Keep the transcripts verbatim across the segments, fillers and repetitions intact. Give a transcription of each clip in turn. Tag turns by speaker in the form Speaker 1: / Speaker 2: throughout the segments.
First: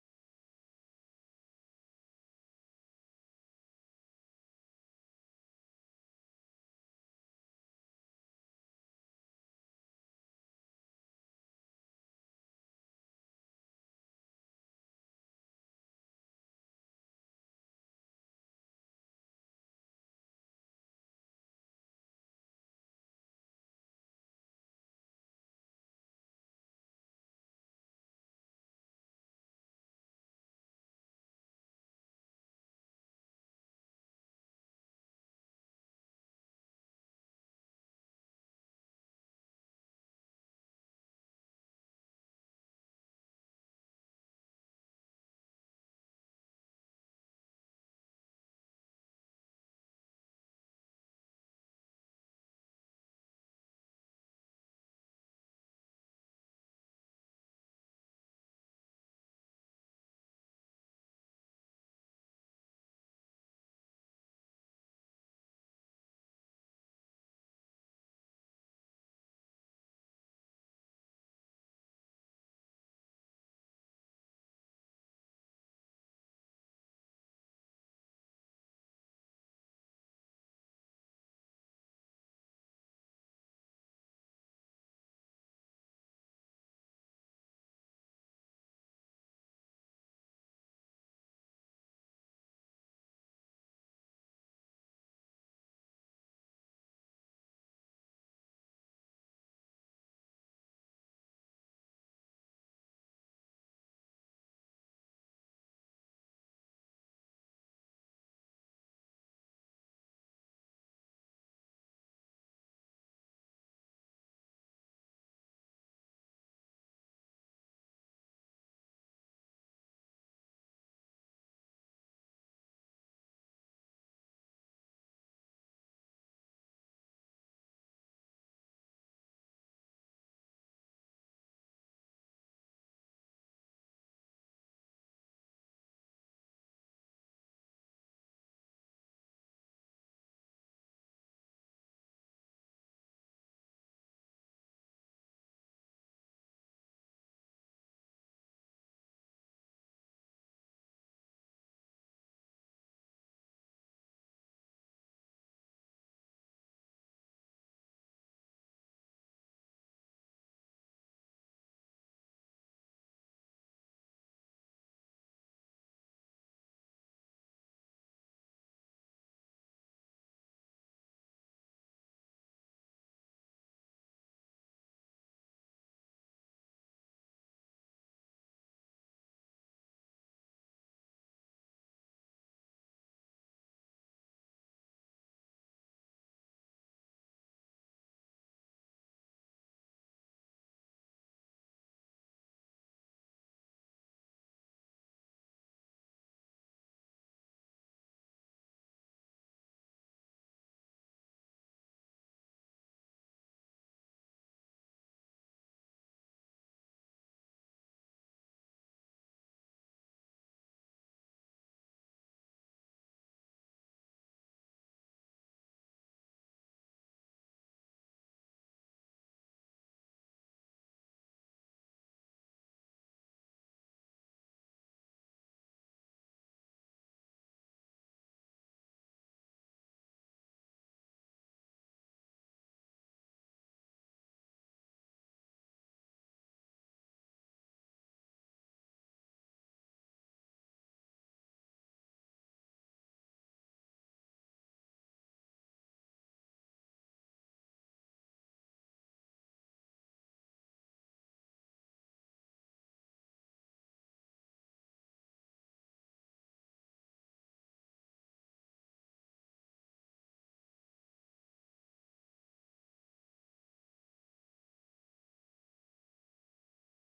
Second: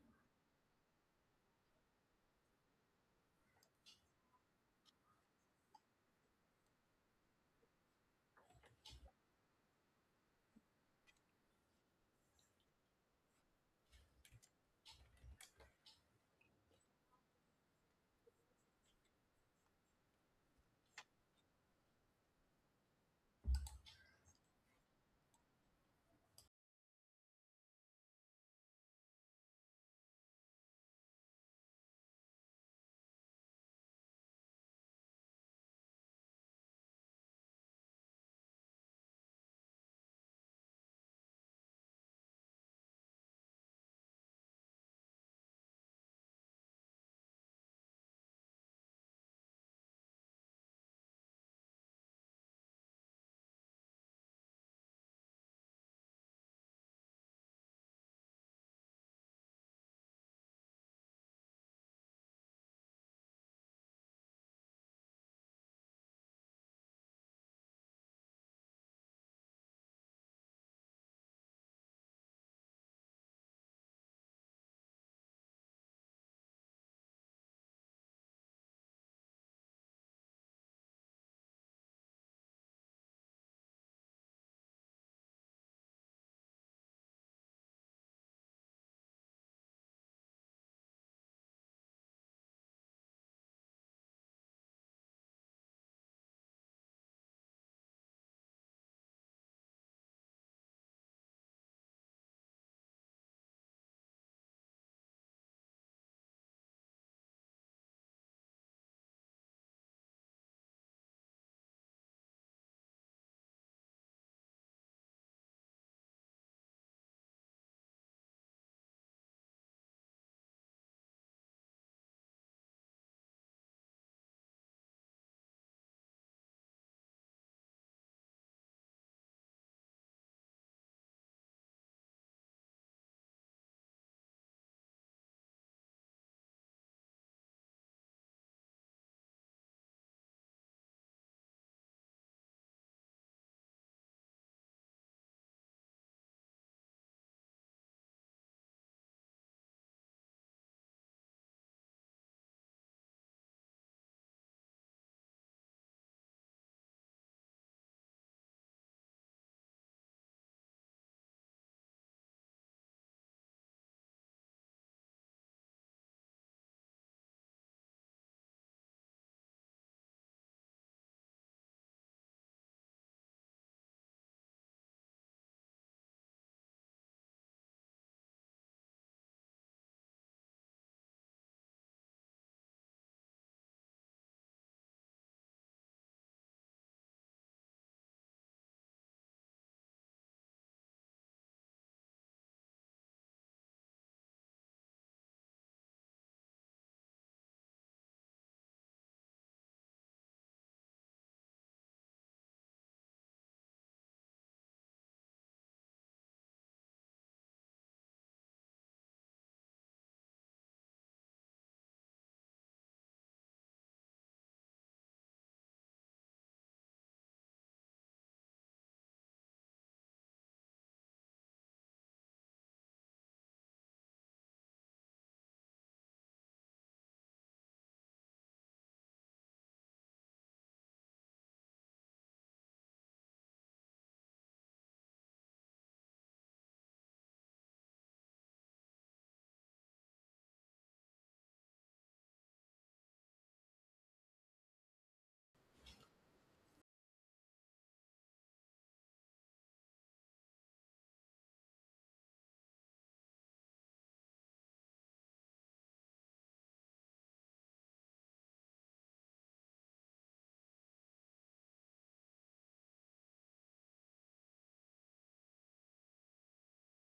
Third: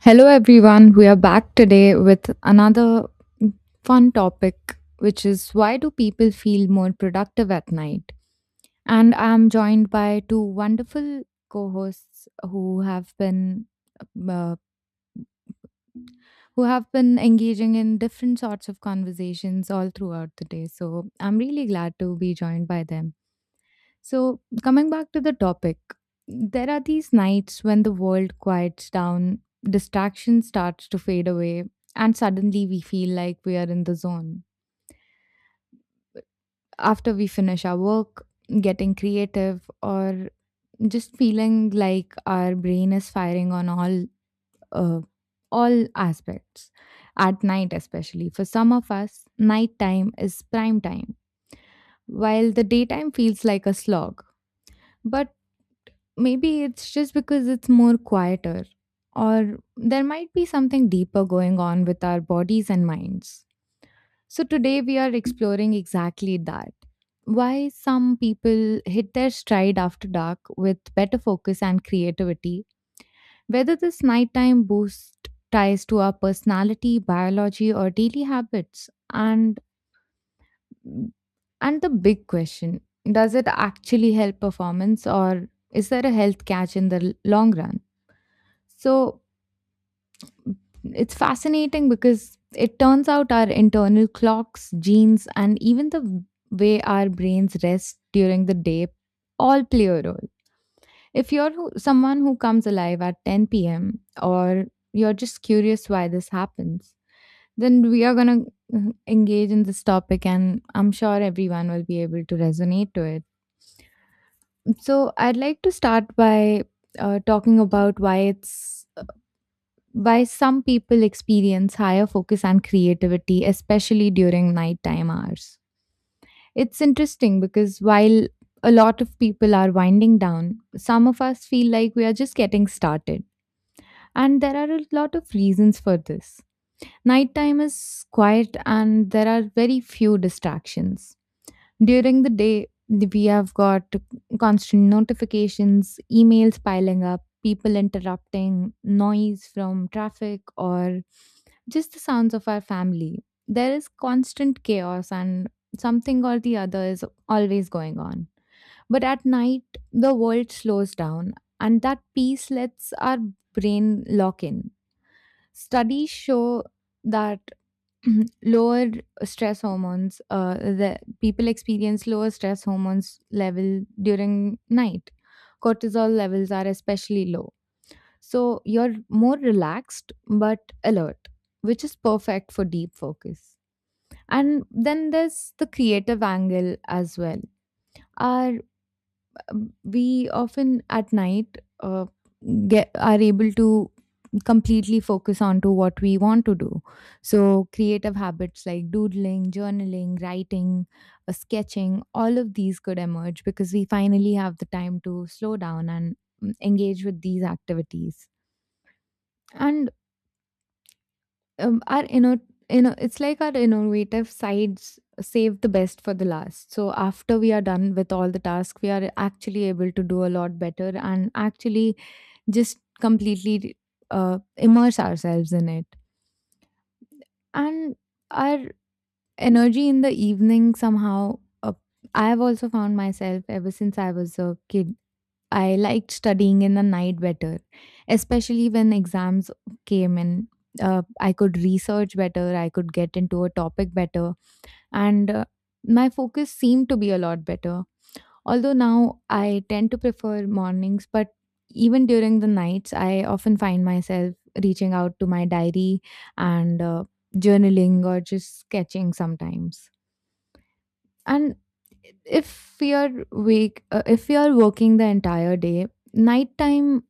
Speaker 1: Hello, everyone. We are back today with another fun topic, which is why do people feel more productive at night? And I'm joined by two wonderful co hosts who have been. Uh, who have been engaging in different sorts of conversations all throughout the day. So I'm really glad to be joined by them. So, coming back to the topic, there are these nights when the world quiets down, distraction starts to fade away, and suddenly we feel like we are in the zone. After we finish our work, getting creative, or just feeling like our brain is firing on all uh, all aspects. At night, especially for some of us, nighttime is prime time, while the daytime feels like a slog. But maybe it's just because it's more quieter, or there might be something deeper going on with our bodies and minds. So, today we are exploring exactly that. Why some people hit their stride after dark with better focus and creativity, whether this nighttime boost ties to our personality, biology, or daily habits, and and the big question, does it actually help performance or is there a health catch in the l- long run? So m- it's fascinating because it turns out our internal clocks, genes, and even the w- way our brains rest during the day all play a role. If you're who, someone who comes alive at ten p m, or you're just curious why this happens, then we are going to engage in this topic, and I'm sure everyone will be able to resonate to it. So, I'd like to start by uh, talking about why it's why some people experience higher focus and creativity, especially during nighttime hours. It's interesting because while a lot of people are winding down, some of us feel like we are just getting started. And there are a lot of reasons for this. Nighttime is quiet and there are very few distractions. During the day, th- we have got constant notifications, emails piling up, people interrupting, noise from traffic, or just the sounds of our family. There is constant chaos, and something or the other is always going on. But at night, the world slows down, and that peace lets our brain lock in. Studies show that Mhm. lower stress hormones, uh, the people experience lower stress hormones level during night. Cortisol levels are especially low, so you're more relaxed but alert, which is perfect for deep focus. And then there's the creative angle as well. Our um, We often at night uh, get, are able to completely focus on to what we want to do. So creative habits like doodling, journaling, writing, uh, sketching, all of these could emerge because we finally have the time to slow down and mm, engage with these activities. And um, our inno- inno- it's like our innovative sides save the best for the last. So after we are done with all the tasks, we are actually able to do a lot better and actually just completely uh, immerse ourselves in it. And our energy in the evening somehow. uh, I have also found myself, ever since I was a kid, I liked studying in the night better, especially when exams came in. Uh, I could research better, I could get into a topic better, and uh, my focus seemed to be a lot better. Although now I tend to prefer mornings, but even during the nights, I often find myself reaching out to my diary and uh, journaling or just sketching sometimes. And if we are wake uh, if we are working the entire day, nighttime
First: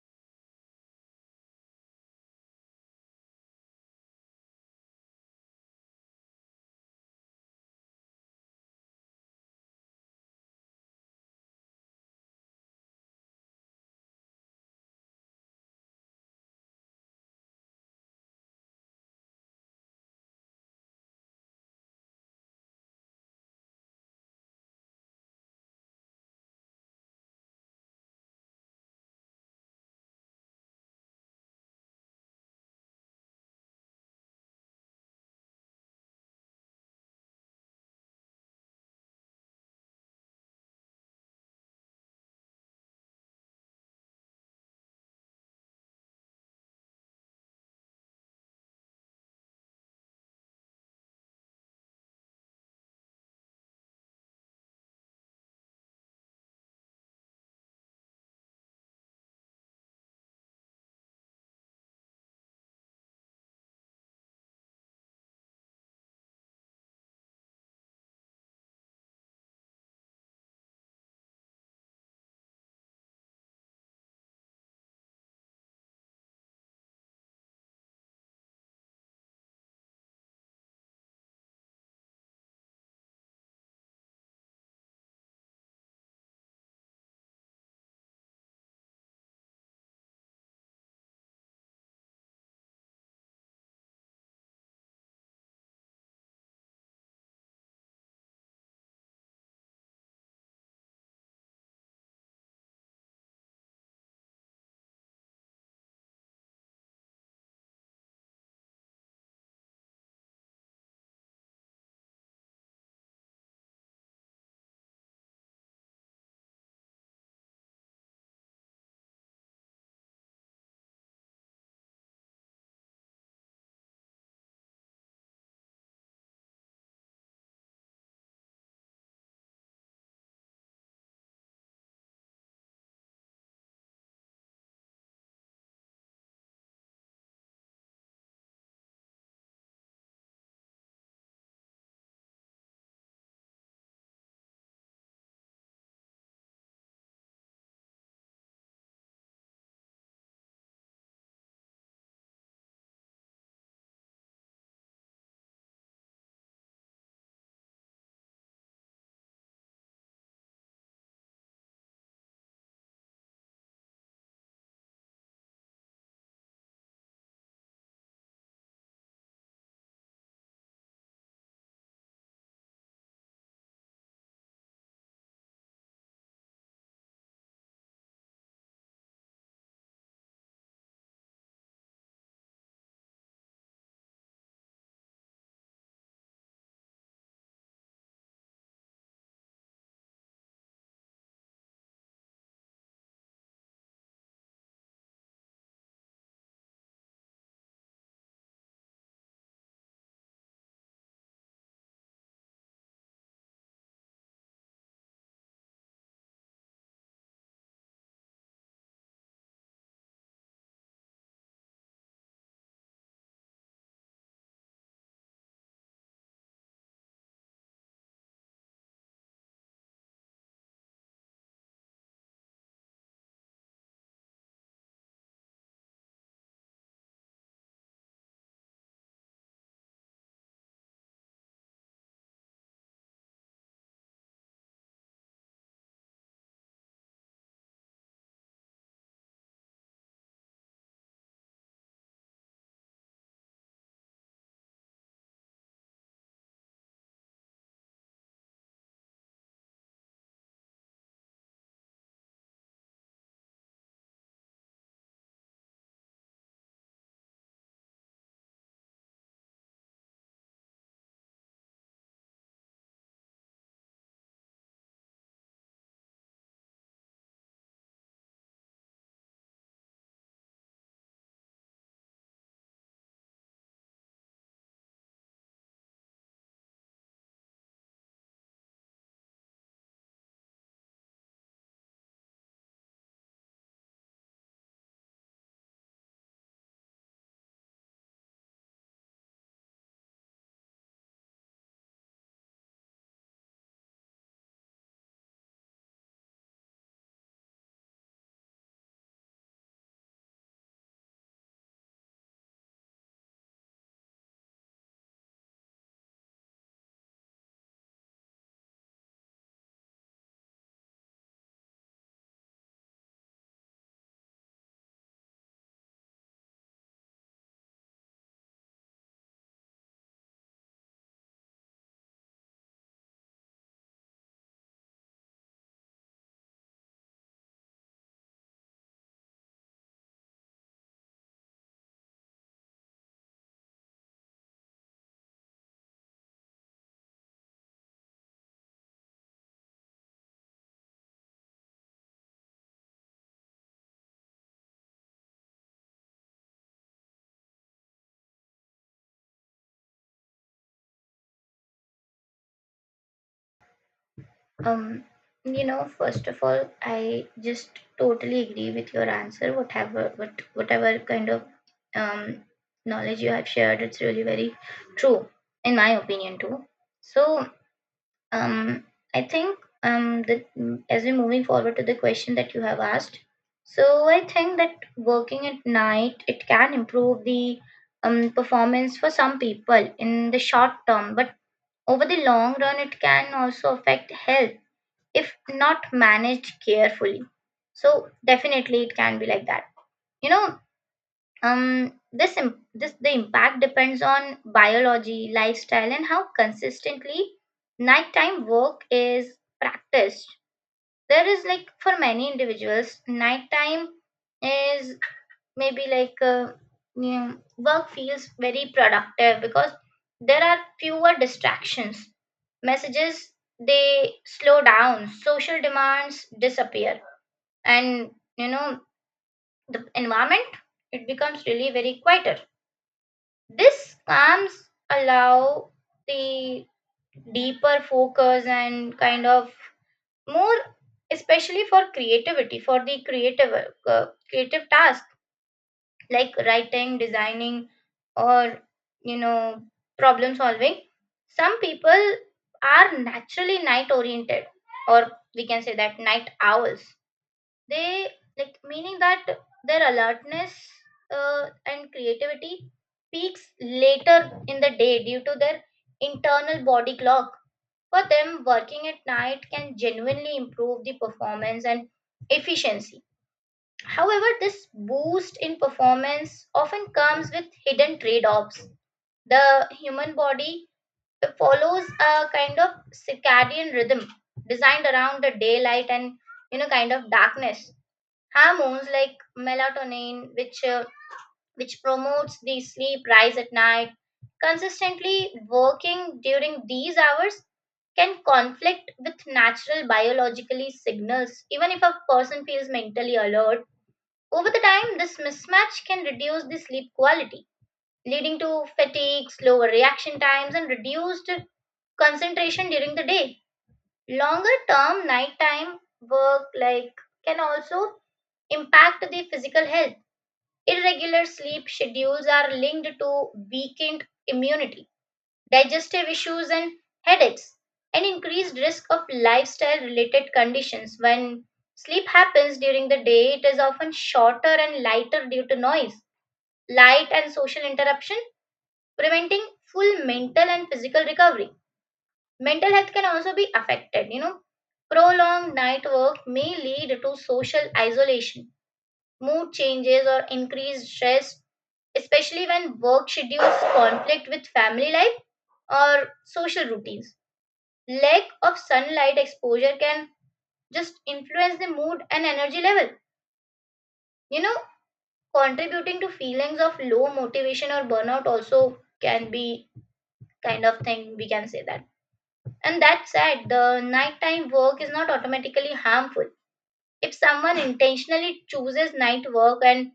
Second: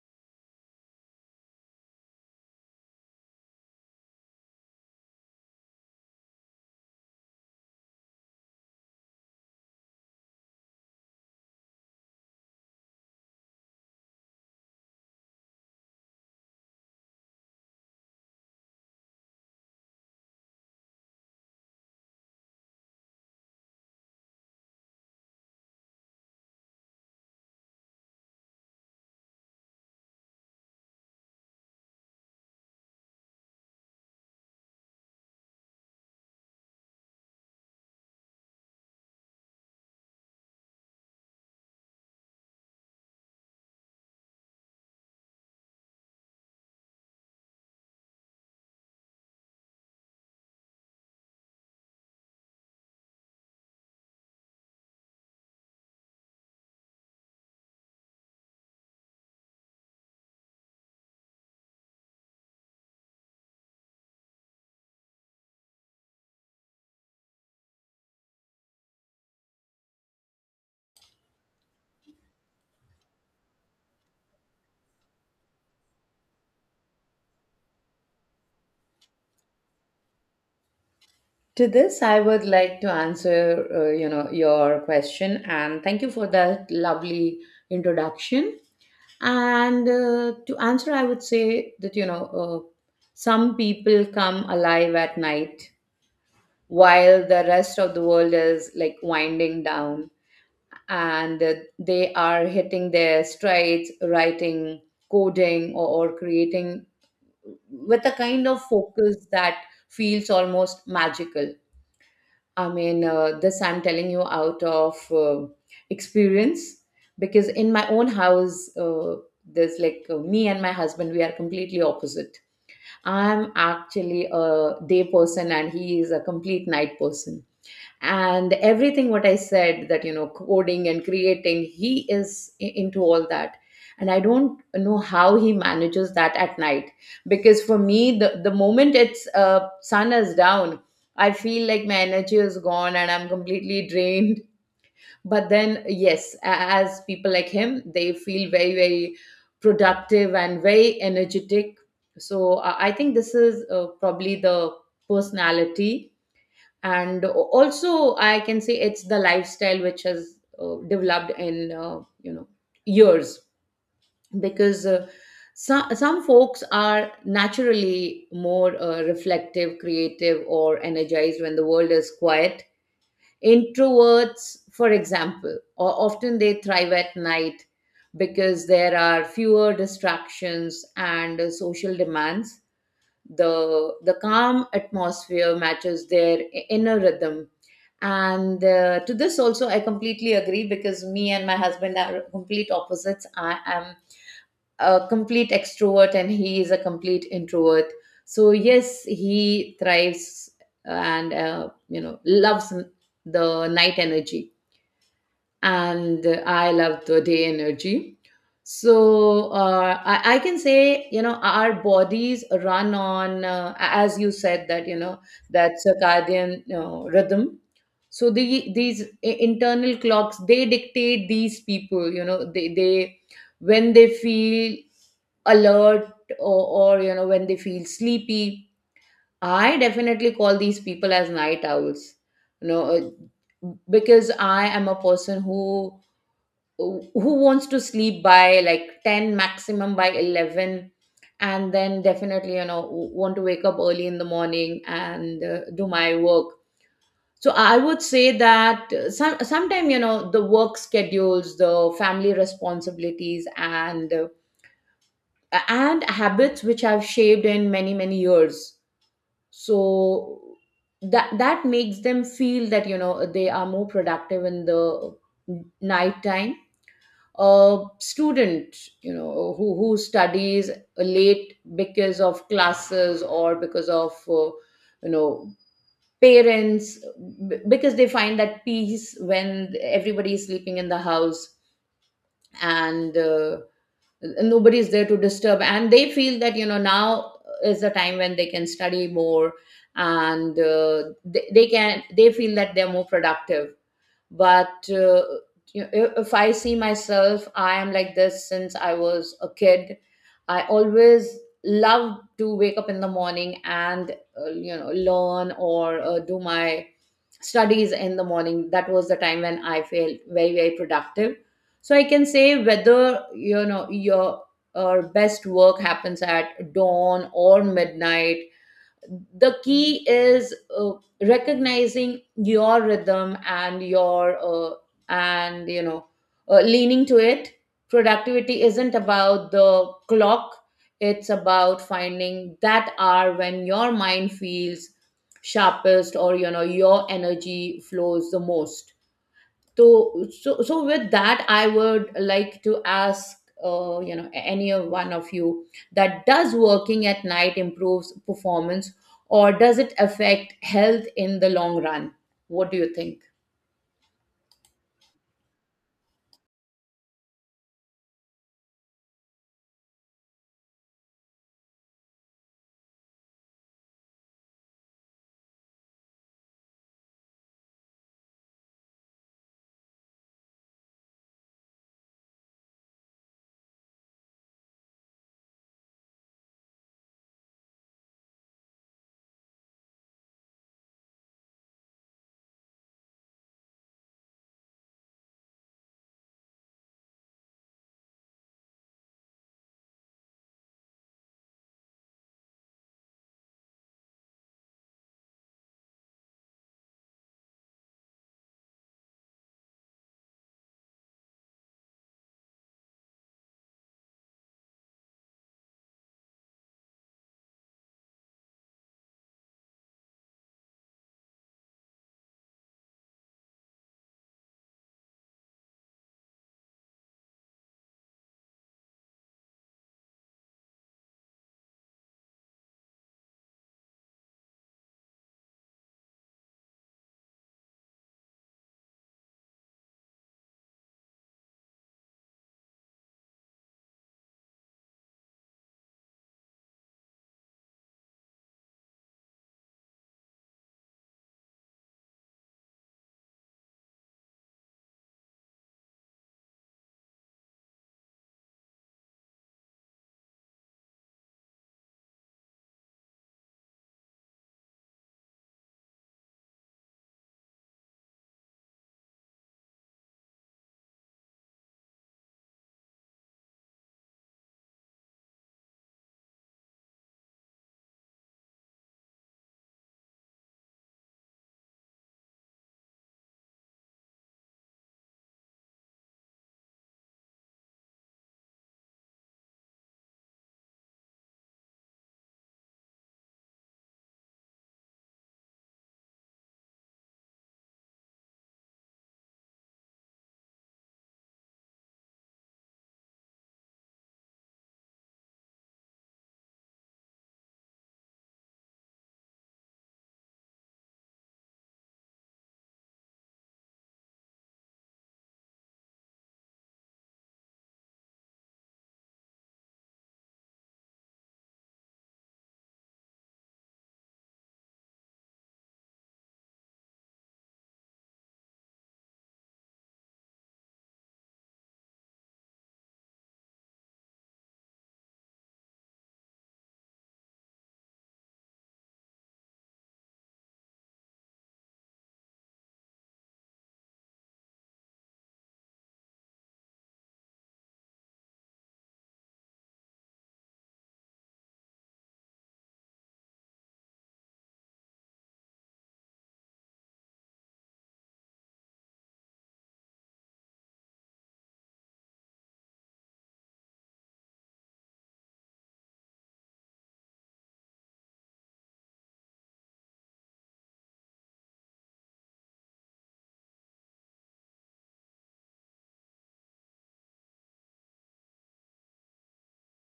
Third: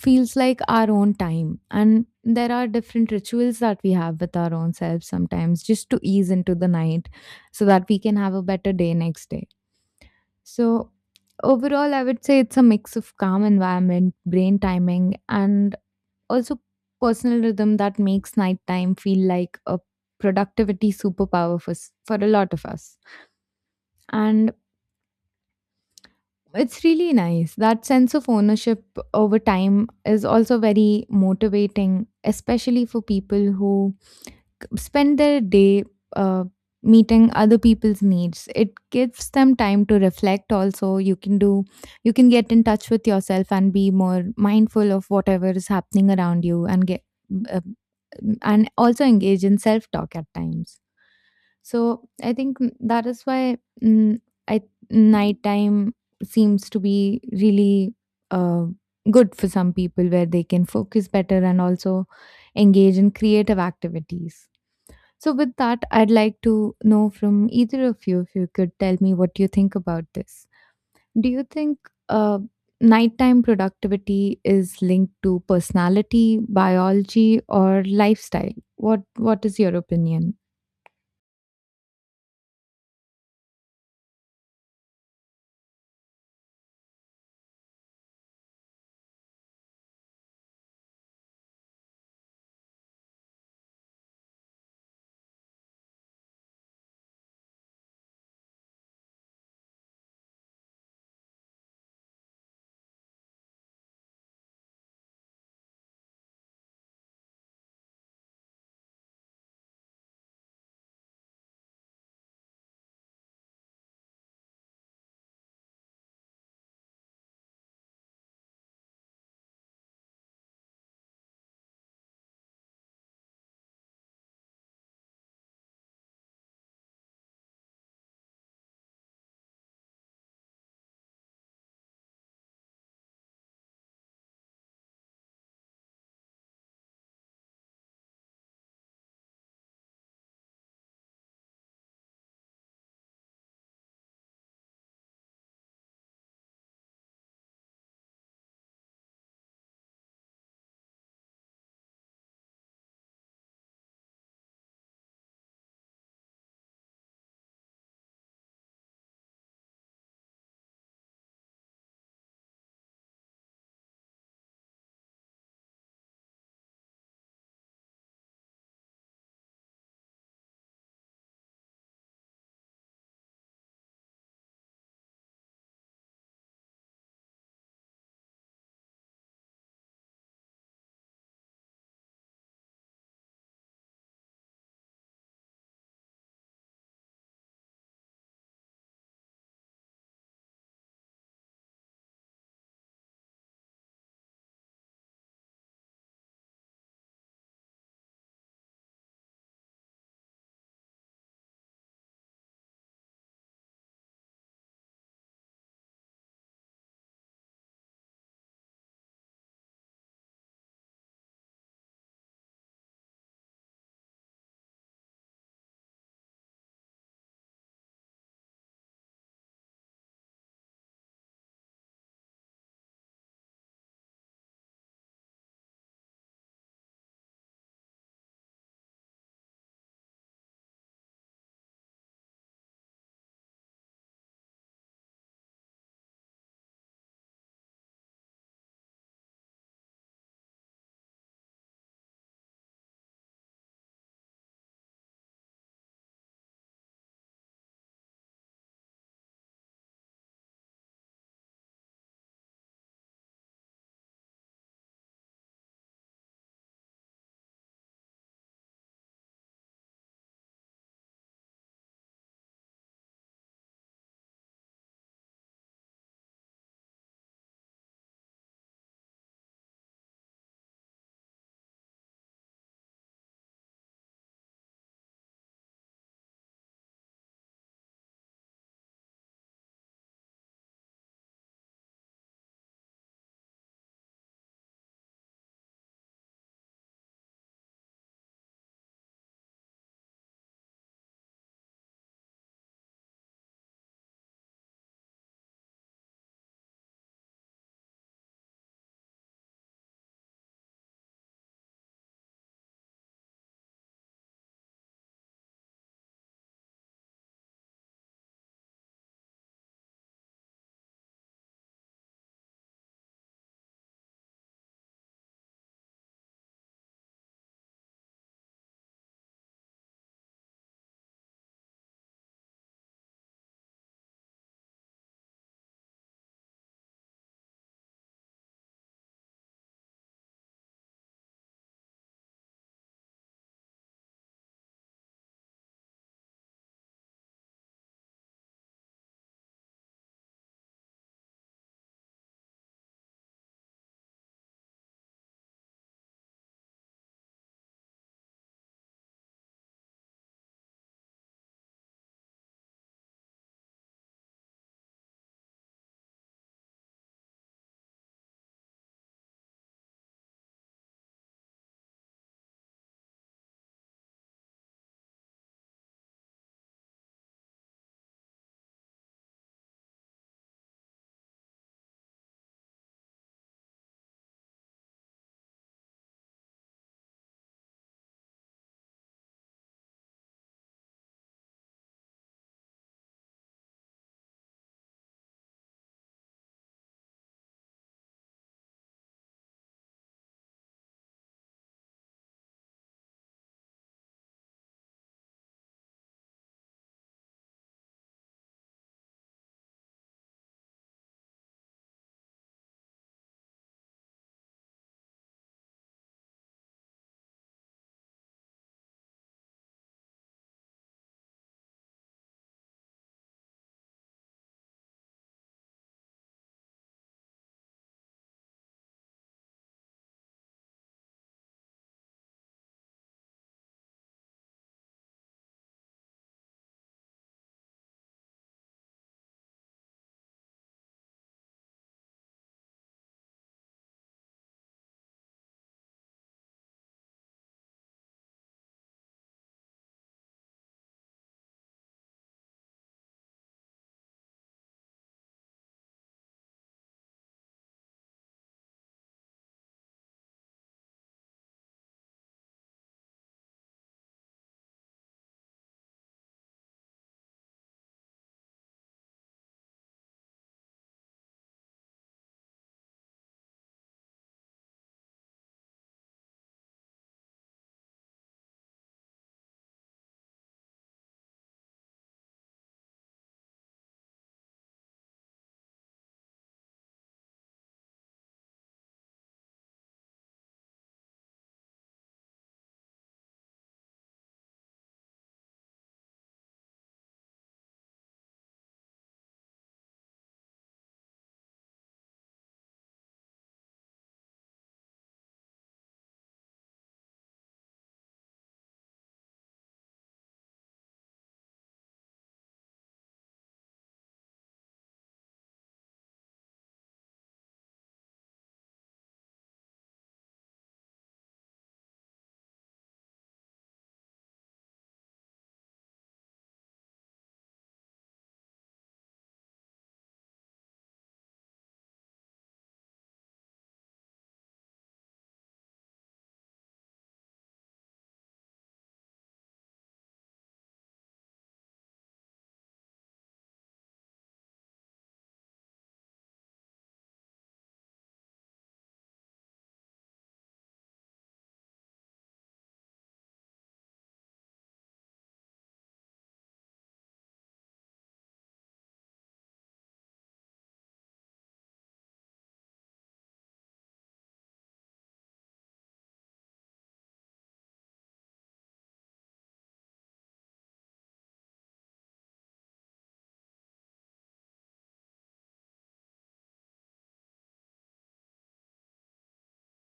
Speaker 1: feels like our own time, and there are different rituals that we have with our own selves sometimes, just to ease into the night so that we can have a better day next day. So overall, I would say it's a mix of calm environment, brain timing, and also personal rhythm that makes nighttime feel like a productivity superpower for s- for a lot of us. And it's really nice. That sense of ownership over time is also very motivating, especially for people who c- spend their day uh, meeting other people's needs. It gives them time to reflect. Also you can do, you can get in touch with yourself and be more mindful of whatever is happening around you and get, uh, and also engage in self talk at times. So I think, mm, that is why, mm, I, nighttime seems to be really uh, good for some people where they can focus better and also engage in creative activities. So with that, I'd like to know from either of you if you could tell me what you think about this. Do you think uh, nighttime productivity is linked to personality, biology, or lifestyle? What What is your opinion?
Speaker 2: To this, I would like to answer, uh, you know, your question, and thank you for that lovely introduction. And uh, to answer, I would say that you know, uh, some people come alive at night, while the rest of the world is like winding down, and uh, they are hitting their strides, writing, coding, or, or creating with a kind of focus that feels almost magical. I mean, uh, this I'm telling you out of uh, experience, because in my own house, uh, there's like uh, me and my husband, we are completely opposite. I'm actually a day person and he is a complete night person, and everything what I said that you know coding and creating, he is i- into all that, and I don't know how he manages that at night. Because for me, the, the moment it's uh, sun is down, I feel like my energy is gone and I'm completely drained. But then yes, a- as people like him, they feel very, very productive and very energetic. So i I think this is uh, probably the personality, and also I can say it's the lifestyle which has uh, developed in uh, you know years. Because uh, some, some folks are naturally more uh, reflective, creative, or energized when the world is quiet. Introverts, for example, or often they thrive at night because there are fewer distractions and uh, social demands. The the calm atmosphere matches their inner rhythm. And uh, to this also I completely agree, because me and my husband are complete opposites. I am a complete extrovert and he is a complete introvert. So yes, he thrives and uh, you know loves the night energy, and I love the day energy. So uh, I, I can say, you know, our bodies run on, uh, as you said, that, you know, that circadian uh, rhythm. So the, these i- internal clocks, they dictate these people, you know, they, they when they feel alert, or, or, you know, when they feel sleepy. I definitely call these people as night owls. You know, uh, because I am a person who who wants to sleep by like ten maximum by eleven, and then definitely you know want to wake up early in the morning and uh, do my work. So I would say that uh, some sometime you know the work schedules, the family responsibilities, and uh, and habits which I've shaped in many, many years. So that that makes them feel that you know they are more productive in the night time a student, you know, who who studies late because of classes or because of uh, you know parents, b- because they find that peace when everybody is sleeping in the house, and uh, nobody is there to disturb, and they feel that you know now is the time when they can study more, and uh, they, they can they feel that they're more productive. But uh, you know, if if I see myself, I am like this since I was a kid. I always love to wake up in the morning and uh, you know learn or uh, do my studies in the morning. That was the time when I felt very, very productive. So I can say whether you know your uh, best work happens at dawn or midnight, the key is uh, recognizing your rhythm and your uh, and you know uh, leaning to it. Productivity isn't about the clock. It's about finding that hour when your mind feels sharpest, or you know your energy flows the most. So so so with that, I would like to ask uh, you know any of one of you that does working at night improves performance, or does it affect health in the long run? What do you think?
Speaker 3: Um, you know, First of all, I just totally agree with your answer. Whatever, what, whatever kind of um, knowledge you have shared, it's really very true, in my opinion too. So, um, I think um, that mm, as we're moving forward to the question that you have asked, so I think that working at night it can improve the um, performance for some people in the short term, but over the long run, it can also affect health if not managed carefully. So definitely it can be like that. you know um this im- this the impact depends on biology, lifestyle, and how consistently nighttime work is practiced. There is, like, for many individuals nighttime is maybe like uh, mm, work feels very productive because there are fewer distractions, messages, they slow down, social demands disappear, and, you know, the environment, it becomes really very quieter. This calms, allow the deeper focus and kind of more, especially for creativity, for the creative uh, creative task, like writing, designing, or, you know, problem solving. Some people are naturally night oriented, or we can say that night owls, they, like, meaning that their alertness uh, and creativity peaks later in the day due to their internal body clock. For them, working at night can genuinely improve the performance and efficiency. However, this boost in performance often comes with hidden trade-offs. The human body follows a kind of circadian rhythm designed around the daylight and, you know, kind of darkness. Hormones like melatonin which uh, which promotes the sleep rise at night. Consistently working during these hours can conflict with natural biologically signals even if a person feels mentally alert. Over the time, this mismatch can reduce the sleep quality, leading to fatigue, slower reaction times, and reduced concentration during the day. Longer term, nighttime work, like, can also impact the physical health. Irregular sleep schedules are linked to weakened immunity, digestive issues, and headaches, and increased risk of lifestyle related conditions. When sleep happens during the day, it is often shorter and lighter due to noise, light, and social interruption, preventing full mental and physical recovery. Mental health can also be affected, you know. Prolonged night work may lead to social isolation, mood changes, or increased stress, especially when work schedules conflict with family life or social routines. Lack of sunlight exposure can just influence the mood and energy level. You know, contributing to feelings of low motivation or burnout also can be kind of thing we can say that. And that said, the nighttime work is not automatically harmful. If someone intentionally chooses night work and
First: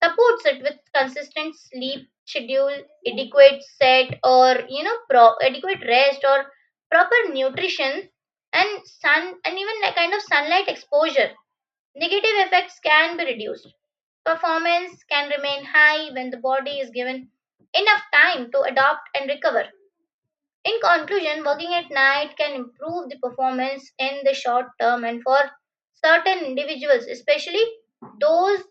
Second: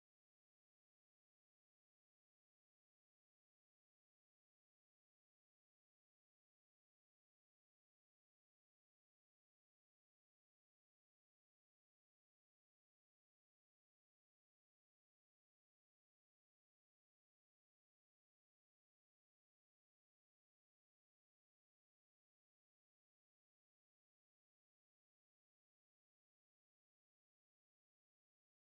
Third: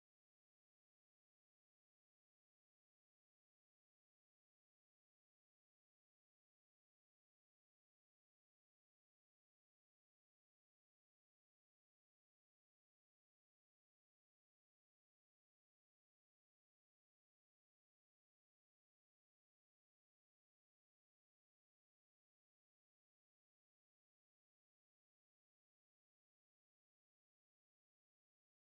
Speaker 3: supports it with consistent sleep schedule, adequate set or you know pro- adequate rest or proper nutrition and sun and even a kind of sunlight exposure, negative effects can be reduced. Performance can remain high when the body is given enough time to adapt and recover. In conclusion, working at night can improve the performance in the short term and for certain individuals, especially those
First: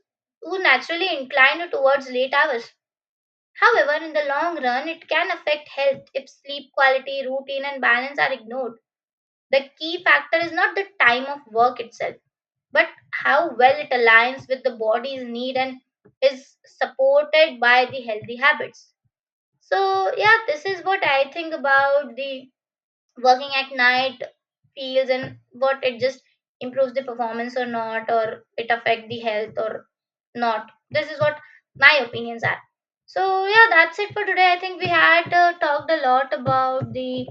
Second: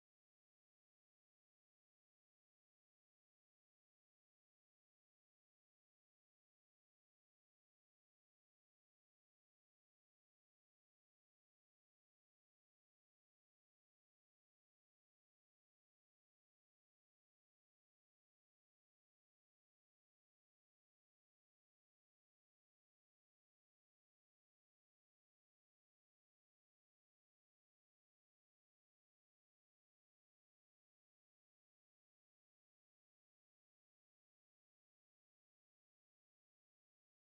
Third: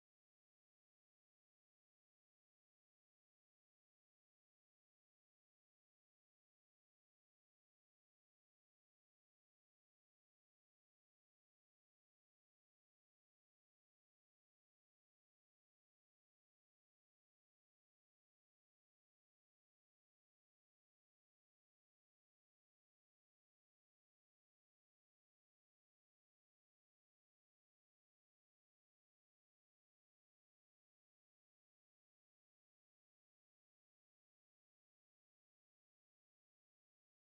Speaker 3: who naturally incline towards late hours. However, in the long run, it can affect health if sleep quality, routine, and balance are ignored. The key factor is not the time of work itself, but how well it aligns with the body's need and is supported by the healthy habits. So, yeah, this is what I think about the working at night feels and what it just improves the performance or not or it affect the health or not. This is what my opinions are. So yeah, that's it for today. I think we had uh, talked a lot about the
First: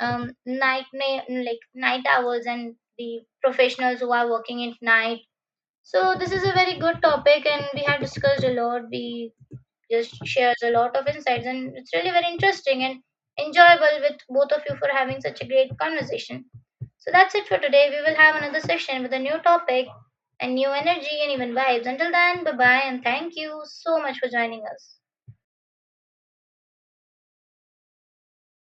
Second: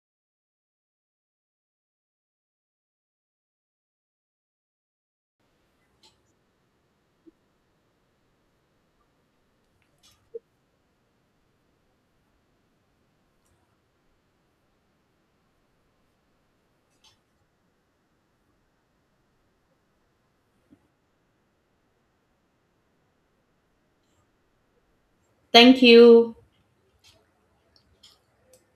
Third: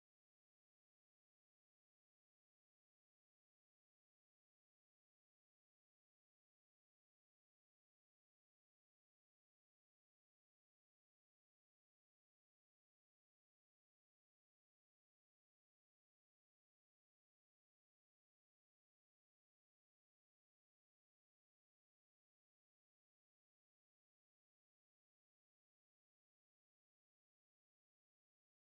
Speaker 3: um, night na- like night hours and the professionals who are working at night. So this is a very good topic and we have discussed a lot, we just shares a lot of insights and it's really very interesting and enjoyable with both of you for having such a great conversation. So that's it for today. We will have another session with a new topic and new energy and even vibes. Until then, bye bye and thank you so much for joining us.
Speaker 2: Thank you.